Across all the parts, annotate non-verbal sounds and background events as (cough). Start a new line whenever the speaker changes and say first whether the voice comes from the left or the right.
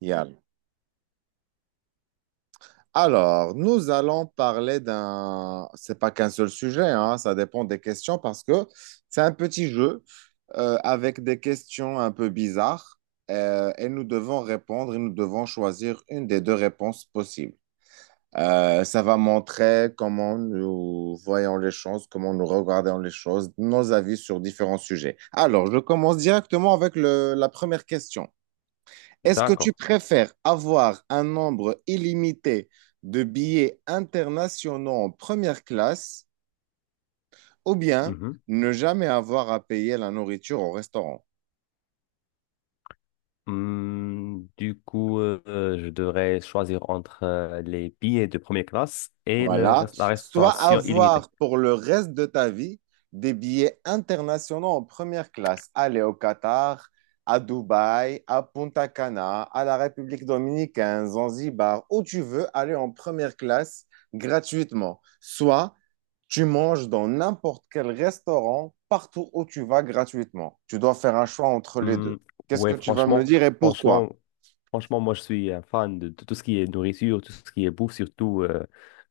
right: Yep. Alors, nous allons parler c'est pas qu'un seul sujet, hein, ça dépend des questions parce que c'est un petit jeu avec des questions un peu bizarres et nous devons répondre et nous devons choisir une des deux réponses possibles. Ça va montrer comment nous voyons les choses, comment nous regardons les choses, nos avis sur différents sujets. Alors, je commence directement avec la première question. Est-ce que tu
left: D'accord.
right: préfères avoir un nombre illimité de billets internationaux en première classe ou bien
left: Mhm.
right: ne jamais avoir à payer la nourriture au restaurant?
left: Du coup, je devrais choisir entre les billets de première classe et
right: Voilà.
left: la
right: Soit
left: restauration illimitée.
right: avoir pour le reste de ta vie des billets internationaux en première classe. Aller au Qatar, à Dubaï, à Punta Cana, à la République dominicaine, Zanzibar, où tu veux aller en première classe gratuitement. Soit tu manges dans n'importe quel restaurant, partout où tu vas gratuitement. Tu dois faire un choix entre les deux.
left: Oui,
right: Qu'est-ce que
left: ouais,
right: tu vas me
left: franchement,
right: dire et pourquoi?
left: franchement, Franchement, moi, je suis un fan de tout ce qui est nourriture, tout ce qui est bouffe, surtout euh,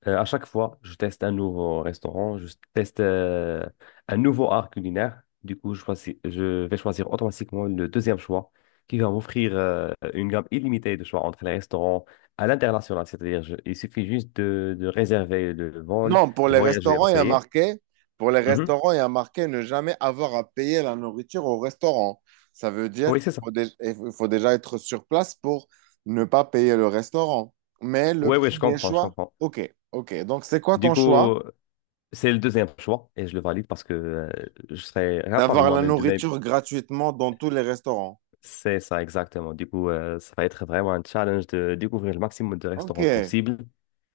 left: euh, à chaque fois, je teste un nouveau restaurant, je teste un nouveau art culinaire. Du coup, je vais choisir automatiquement le deuxième choix qui va m'offrir une gamme illimitée de choix entre les restaurants à l'international. C'est-à-dire, il suffit juste de réserver le vol,
right: Non, pour
left: de
right: les
left: voyager en
right: restaurants, il y a
left: pays.
right: marqué, pour les
left: Mhm.
right: restaurants, il y a marqué ne jamais avoir à payer la nourriture au restaurant. Ça veut dire
left: Oui,
right: qu'il
left: c'est ça.
right: faut, il faut déjà être sur place pour ne pas payer le restaurant. Mais le
left: Oui, oui, je
right: premier
left: comprends, je
right: choix,
left: comprends.
right: ok, ok. Donc, c'est quoi
left: Du
right: ton
left: coup,
right: choix?
left: c'est le deuxième choix et je le valide parce que je serais capable
right: D'avoir la
left: moi-même de,
right: nourriture gratuitement dans tous les restaurants.
left: c'est ça, exactement. Du coup, ça va être vraiment un challenge de découvrir le maximum de
right: Ok,
left: restaurants possible.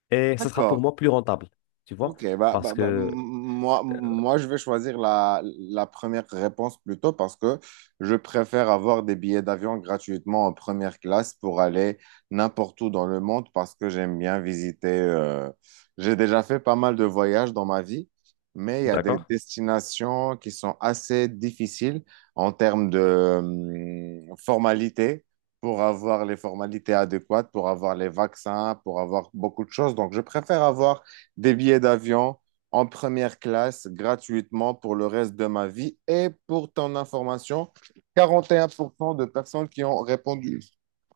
left: Et ce sera pour
right: d'accord.
left: moi plus rentable, tu vois?
right: Ok, bah,
left: Parce
right: bah, bah,
left: que,
right: moi, je vais choisir la première réponse plutôt parce que je préfère avoir des billets d'avion gratuitement en première classe pour aller n'importe où dans le monde parce que j'aime bien visiter. J'ai déjà fait pas mal de voyages dans ma vie, mais il y a des
left: d'accord?
right: destinations qui sont assez difficiles en termes de formalités. Pour avoir les formalités adéquates, pour avoir les vaccins, pour avoir beaucoup de choses. Donc, je préfère avoir des billets d'avion en première classe gratuitement pour le reste de ma vie. Et pour ton information, 41% de personnes qui ont répondu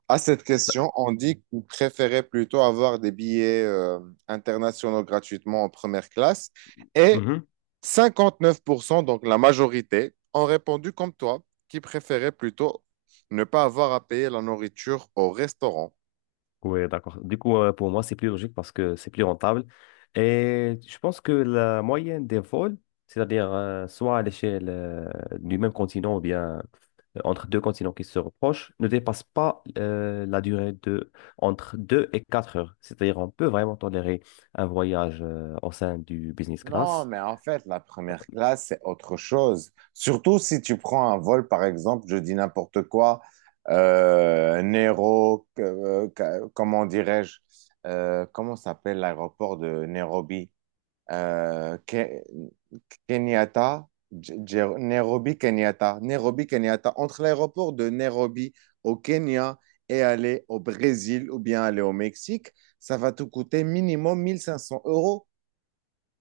right: à cette question ont dit qu'ils préféraient plutôt avoir des billets internationaux gratuitement en première classe. Et
left: Mhm.
right: 59%, donc la majorité, ont répondu comme toi, qui préféraient plutôt ne pas avoir à payer la nourriture au restaurant.
left: Oui, d'accord. Du coup, pour moi, c'est plus logique parce que c'est plus rentable. Et je pense que la moyenne des vols, c'est-à-dire soit à l'échelle du même continent ou bien entre deux continents qui se reprochent ne dépasse pas la durée de entre deux et quatre heures. C'est-à-dire on peut vraiment tolérer un voyage au sein du business
right: Non,
left: class.
right: mais en fait, la première classe, c'est autre chose. Surtout si tu prends un vol, par exemple, je dis n'importe quoi, Nero, comment dirais-je, comment s'appelle l'aéroport de Nairobi? Euh, Ke- Kenyatta, Nairobi, Kenyatta, Nairobi, Kenyatta. Entre l'aéroport de Nairobi au Kenya et aller au Brésil ou bien aller au Mexique, ça va te coûter minimum 1 500 euros.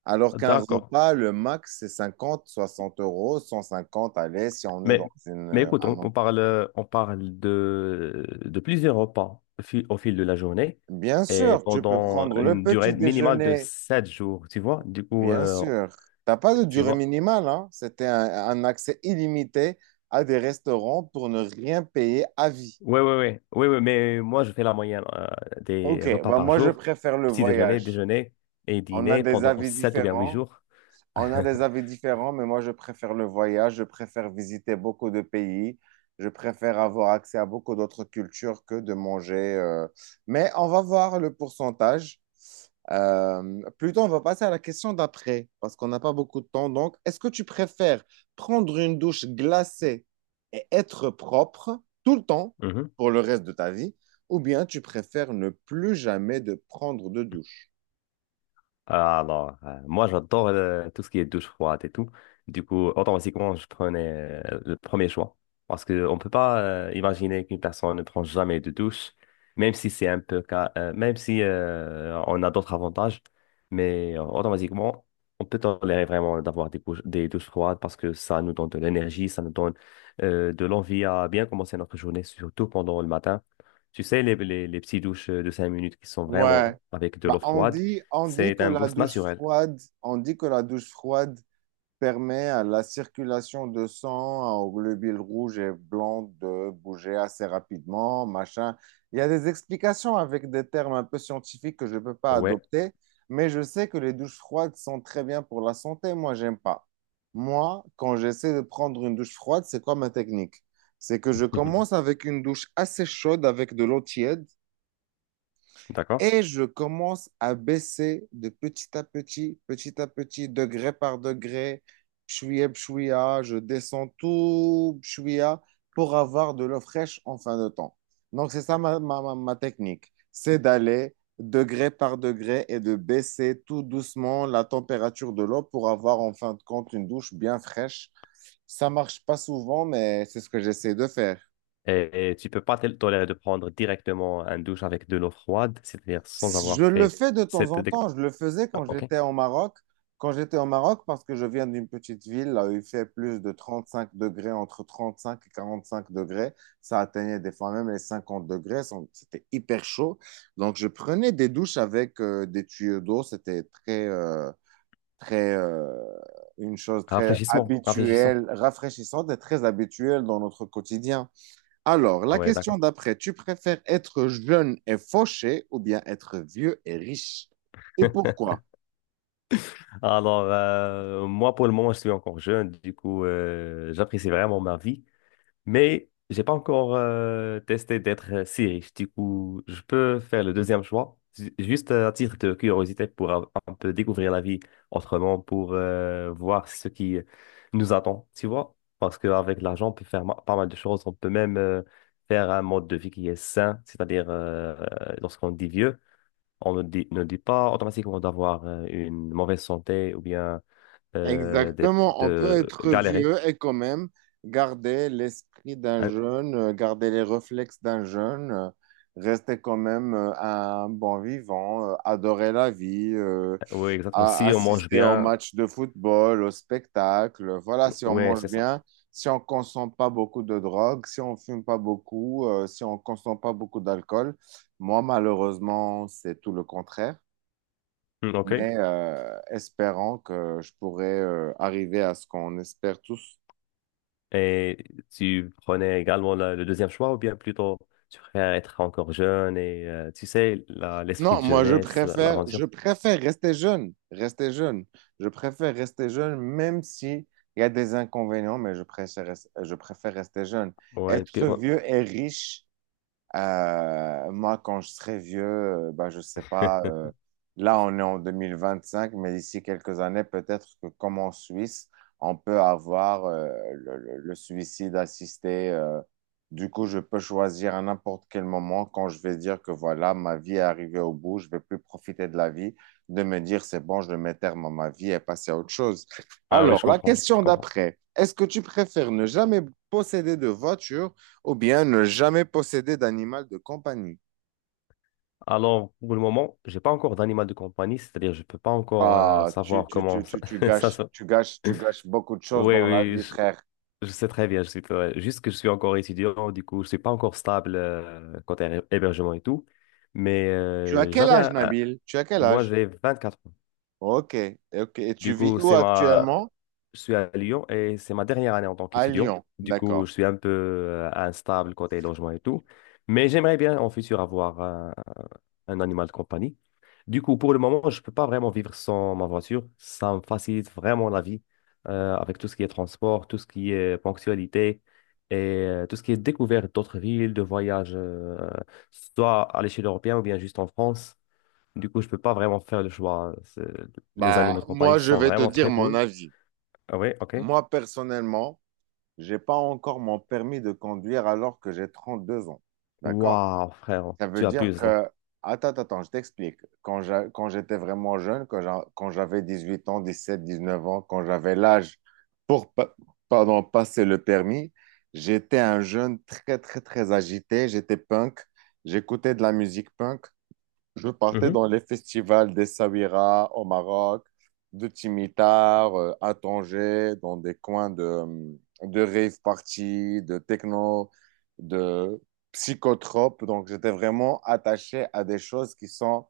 right: Alors qu'un
left: D'accord.
right: repas, le max, c'est 50 60 euros, 150 allez, si on est dans
left: Mais, mais écoute, on parle, on parle de plusieurs repas au fil de la journée
right: bien
left: et
right: sûr, tu peux
left: pendant
right: prendre le
left: une
right: petit
left: durée minimale de
right: déjeuner,
left: 7 jours, tu vois. Du coup,
right: bien sûr. T'as pas de
left: tu
right: durée
left: vois.
right: minimale, hein. C'était un accès illimité à des restaurants pour ne rien payer à vie.
left: Oui, oui, oui. Oui, oui, mais moi, je fais la moyenne
right: Ok,
left: des repas
right: bah
left: par
right: moi je
left: jour.
right: préfère le
left: Petit déjeuner,
right: voyage.
left: déjeuner et
right: On a
left: dîner
right: des
left: pendant
right: avis
left: 7 ou bien 8
right: différents.
left: jours.
right: On a des
left: (laughs)
right: avis différents, mais moi, je préfère le voyage, je préfère visiter beaucoup de pays, je préfère avoir accès à beaucoup d'autres cultures que de manger. Mais on va voir le pourcentage. Plutôt, on va passer à la question d'après, parce qu'on n'a pas beaucoup de temps. Donc, est-ce que tu préfères prendre une douche glacée et être propre tout le temps pour le reste de ta vie, ou bien tu préfères ne plus jamais de prendre de douche?
left: Ah, alors, moi j'adore tout ce qui est douche froide et tout. Du coup, automatiquement, je prenais le premier choix. Parce qu'on ne peut pas imaginer qu'une personne ne prend jamais de douche, même si c'est un peu, même si on a d'autres avantages. Mais automatiquement, on peut tolérer vraiment d'avoir des douches froides parce que ça nous donne de l'énergie, ça nous donne de l'envie à bien commencer notre journée, surtout pendant le matin. Tu sais, les petites douches de 5 minutes qui sont
right: Ouais.
left: vraiment avec de
right: Bah,
left: l'eau froide.
right: on dit
left: C'est
right: que
left: un
right: la
left: boost
right: douche
left: naturel.
right: froide, on dit que la douche froide permet à la circulation de sang, hein, aux globules rouges et blancs de bouger assez rapidement, machin. Il y a des explications avec des termes un peu scientifiques que je ne peux pas
left: Ouais.
right: adopter, mais je sais que les douches froides sont très bien pour la santé. Moi, j'aime pas. Moi, quand j'essaie de prendre une douche froide, c'est quoi ma technique? C'est que je
left: (laughs)
right: commence avec une douche assez chaude avec de l'eau tiède.
left: D'accord.
right: Et je commence à baisser de petit à petit, degré par degré, pshouya, pshouya, je descends tout pshouya pour avoir de l'eau fraîche en fin de temps. Donc, c'est ça ma technique. C'est d'aller degré par degré et de baisser tout doucement la température de l'eau pour avoir en fin de compte une douche bien fraîche. Ça marche pas souvent, mais c'est ce que j'essaie de faire.
left: Et, tu peux pas tolérer de prendre directement un douche avec de l'eau froide, c'est-à-dire sans
right: Je
left: avoir
right: le
left: fait
right: fais de temps
left: cette...
right: en
left: dé-
right: temps. Je le faisais
left: Ah,
right: quand
left: OK.
right: j'étais au Maroc. Quand j'étais au Maroc, parce que je viens d'une petite ville, là où il fait plus de 35 degrés, entre 35 et 45 degrés. Ça atteignait des fois même les 50 degrés. C'était hyper chaud. Donc, je prenais des douches avec des tuyaux d'eau. C'était très, une chose très
left: Rafraîchissement. Rafraîchissant.
right: habituelle, rafraîchissante et très habituelle dans notre quotidien. Alors, la
left: Ouais,
right: question
left: d'accord.
right: d'après, tu préfères être jeune et fauché ou bien être vieux et riche? Et
left: (laughs)
right: pourquoi?
left: Alors, moi, pour le moment, je suis encore jeune. Du coup, j'apprécie vraiment ma vie. Mais j'ai pas encore testé d'être si riche. Du coup, je peux faire le deuxième choix, juste à titre de curiosité pour un peu découvrir la vie autrement, pour voir ce qui nous attend, tu vois. Parce qu'avec l'argent, on peut faire pas mal de choses. On peut même faire un mode de vie qui est sain, c'est-à-dire lorsqu'on dit vieux, on ne dit pas automatiquement d'avoir une mauvaise santé ou bien
right: Exactement, on peut
left: de
right: être
left: galérer.
right: vieux et quand même garder l'esprit d'un
left: Hein,
right: jeune, garder les réflexes d'un jeune, rester quand même un bon vivant, adorer la vie,
left: oui, exactement.
right: à
left: Si on mange
right: assister au
left: bien,
right: match de football, au spectacle. Voilà, si on
left: ouais,
right: mange
left: c'est ça.
right: bien, si on consomme pas beaucoup de drogue, si on fume pas beaucoup, si on consomme pas beaucoup d'alcool. Moi, malheureusement, c'est tout le contraire.
left: Hmm, OK.
right: Mais espérons que je pourrai arriver à ce qu'on espère tous.
left: Et tu prenais également le deuxième choix ou bien plutôt tu préfères être encore jeune et tu sais, l'esprit
right: Non,
left: de
right: moi,
left: jeunesse, l'aventure.
right: je préfère rester jeune, rester jeune. Je préfère rester jeune, même si il y a des inconvénients, mais je préfère, je préfère rester jeune. Être
left: Ouais.
right: vieux et riche, moi, quand je serai vieux, bah, je sais pas,
left: (laughs)
right: là, on est en 2025, mais d'ici quelques années, peut-être que comme en Suisse, on peut avoir le suicide assisté. Du coup, je peux choisir à n'importe quel moment quand je vais dire que voilà, ma vie est arrivée au bout, je vais plus profiter de la vie, de me dire c'est bon, je mets terme à ma vie et passer à autre chose.
left: Ah oui, je
right: Alors, la
left: comprends, je
right: question
left: comprends.
right: d'après, est-ce que tu préfères ne jamais posséder de voiture ou bien ne jamais posséder d'animal de compagnie.
left: Alors, pour le moment, j'ai pas encore d'animal de compagnie, c'est-à-dire je peux pas encore
right: Ah,
left: savoir comment ça,
right: tu
left: (laughs) ça
right: gâches,
left: se...
right: tu gâches beaucoup de choses
left: Oui,
right: dans la
left: oui,
right: vie, frère.
left: je sais très bien, je suis bien. Juste que je suis encore étudiant, du coup, je suis pas encore stable côté hébergement et tout, mais
right: Tu as quel âge, Nabil? Tu as quel
left: moi
right: âge?
left: j'ai 24.
right: Ok, ok. Et tu
left: Du
right: vis
left: coup,
right: où
left: c'est ma...
right: actuellement?
left: je suis à Lyon et c'est ma dernière année en tant
right: À
left: qu'étudiant.
right: Lyon.
left: Du coup,
right: D'accord.
left: je suis un peu instable côté logement et tout. Mais j'aimerais bien en futur avoir un animal de compagnie. Du coup, pour le moment, je ne peux pas vraiment vivre sans ma voiture. Ça me facilite vraiment la vie avec tout ce qui est transport, tout ce qui est ponctualité et tout ce qui est découverte d'autres villes, de voyages, soit à l'échelle européenne ou bien juste en France. Du coup, je peux pas vraiment faire le choix. C'est- Les animaux
right: Bah,
left: de compagnie
right: moi, je
left: sont
right: vais te
left: vraiment
right: dire
left: très
right: mon
left: cool.
right: avis.
left: Ah oui, ok.
right: Moi, personnellement, j'ai pas encore mon permis de conduire alors que j'ai 32 ans. D'accord?
left: Waouh, frère,
right: Ça
left: tu
right: veut dire
left: abuses là.
right: que, attends, je t'explique. Quand quand j'étais vraiment jeune, quand quand j'avais 18 ans, 17, 19 ans, quand j'avais l'âge pour, pardon, passer le permis, j'étais un jeune très agité. J'étais punk. J'écoutais de la musique punk. Je partais
left: Mhm.
right: dans les festivals des Sabira au Maroc, de Timitar à Tanger, dans des coins de rave party, de techno, de psychotrope. Donc, j'étais vraiment attaché à des choses qui sont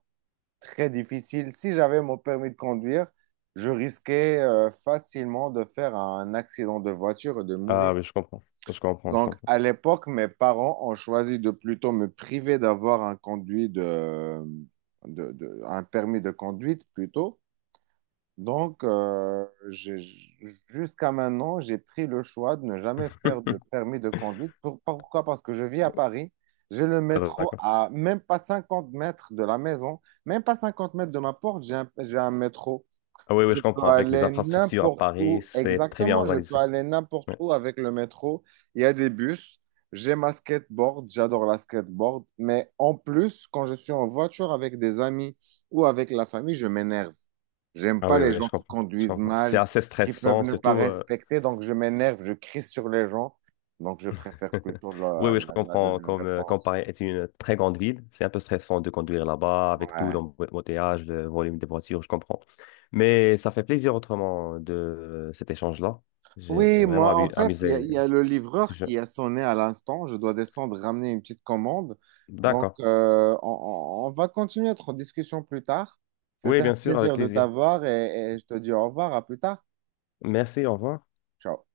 right: très difficiles. Si j'avais mon permis de conduire, je risquais facilement de faire un accident de voiture et de
left: Ah
right: mourir.
left: oui, je comprends. Je comprends, je
right: Donc,
left: comprends.
right: à l'époque, mes parents ont choisi de plutôt me priver d'avoir un conduit de- un permis de conduite plutôt. Donc, jusqu'à maintenant, j'ai pris le choix de ne jamais faire de
left: (laughs)
right: permis de conduite. Pourquoi? Parce que je vis à Paris. J'ai le
left: Ah,
right: métro
left: d'accord.
right: à même pas 50 mètres de la maison, même pas 50 mètres de ma porte, j'ai un métro.
left: Ah oui, oui,
right: Je
left: je
right: peux
left: comprends. Avec les
right: aller
left: infrastructures à
right: n'importe
left: Paris,
right: où,
left: c'est très bien
right: exactement. Je peux
left: organisé.
right: aller n'importe
left: Ouais.
right: où avec le métro. Il y a des bus. J'ai ma skateboard. J'adore la skateboard. Mais en plus, quand je suis en voiture avec des amis ou avec la famille, je m'énerve. J'aime
left: Ah
right: pas
left: oui,
right: les
left: oui,
right: gens
left: je
right: qui
left: comprends. Je
right: conduisent
left: comprends. C'est
right: mal,
left: assez
right: qui peuvent
left: stressant,
right: ne pas
left: surtout
right: respecter. Donc, je m'énerve. Je crie sur les gens. Donc, je préfère plutôt
left: oui, oui, je
right: la
left: comprends.
right: deuxième
left: Comme, comme
right: réponse.
left: Paris est une très grande ville, c'est un peu stressant de conduire là-bas avec tout
right: Ouais.
left: l'embouteillage, le volume des voitures, je comprends. Mais ça fait plaisir autrement de cet échange-là. J'ai
right: Oui,
left: vraiment
right: moi, en fait,
left: amusé.
right: il y a le livreur
left: Je-
right: qui a sonné à l'instant. Je dois descendre ramener une petite commande. Donc,
left: D'accord.
right: on va continuer notre discussion plus tard.
left: Oui,
right: C'était un
left: bien sûr, avec
right: plaisir de
left: plaisir.
right: t'avoir et je te dis au revoir, à plus tard.
left: Merci, au revoir.
right: Ciao.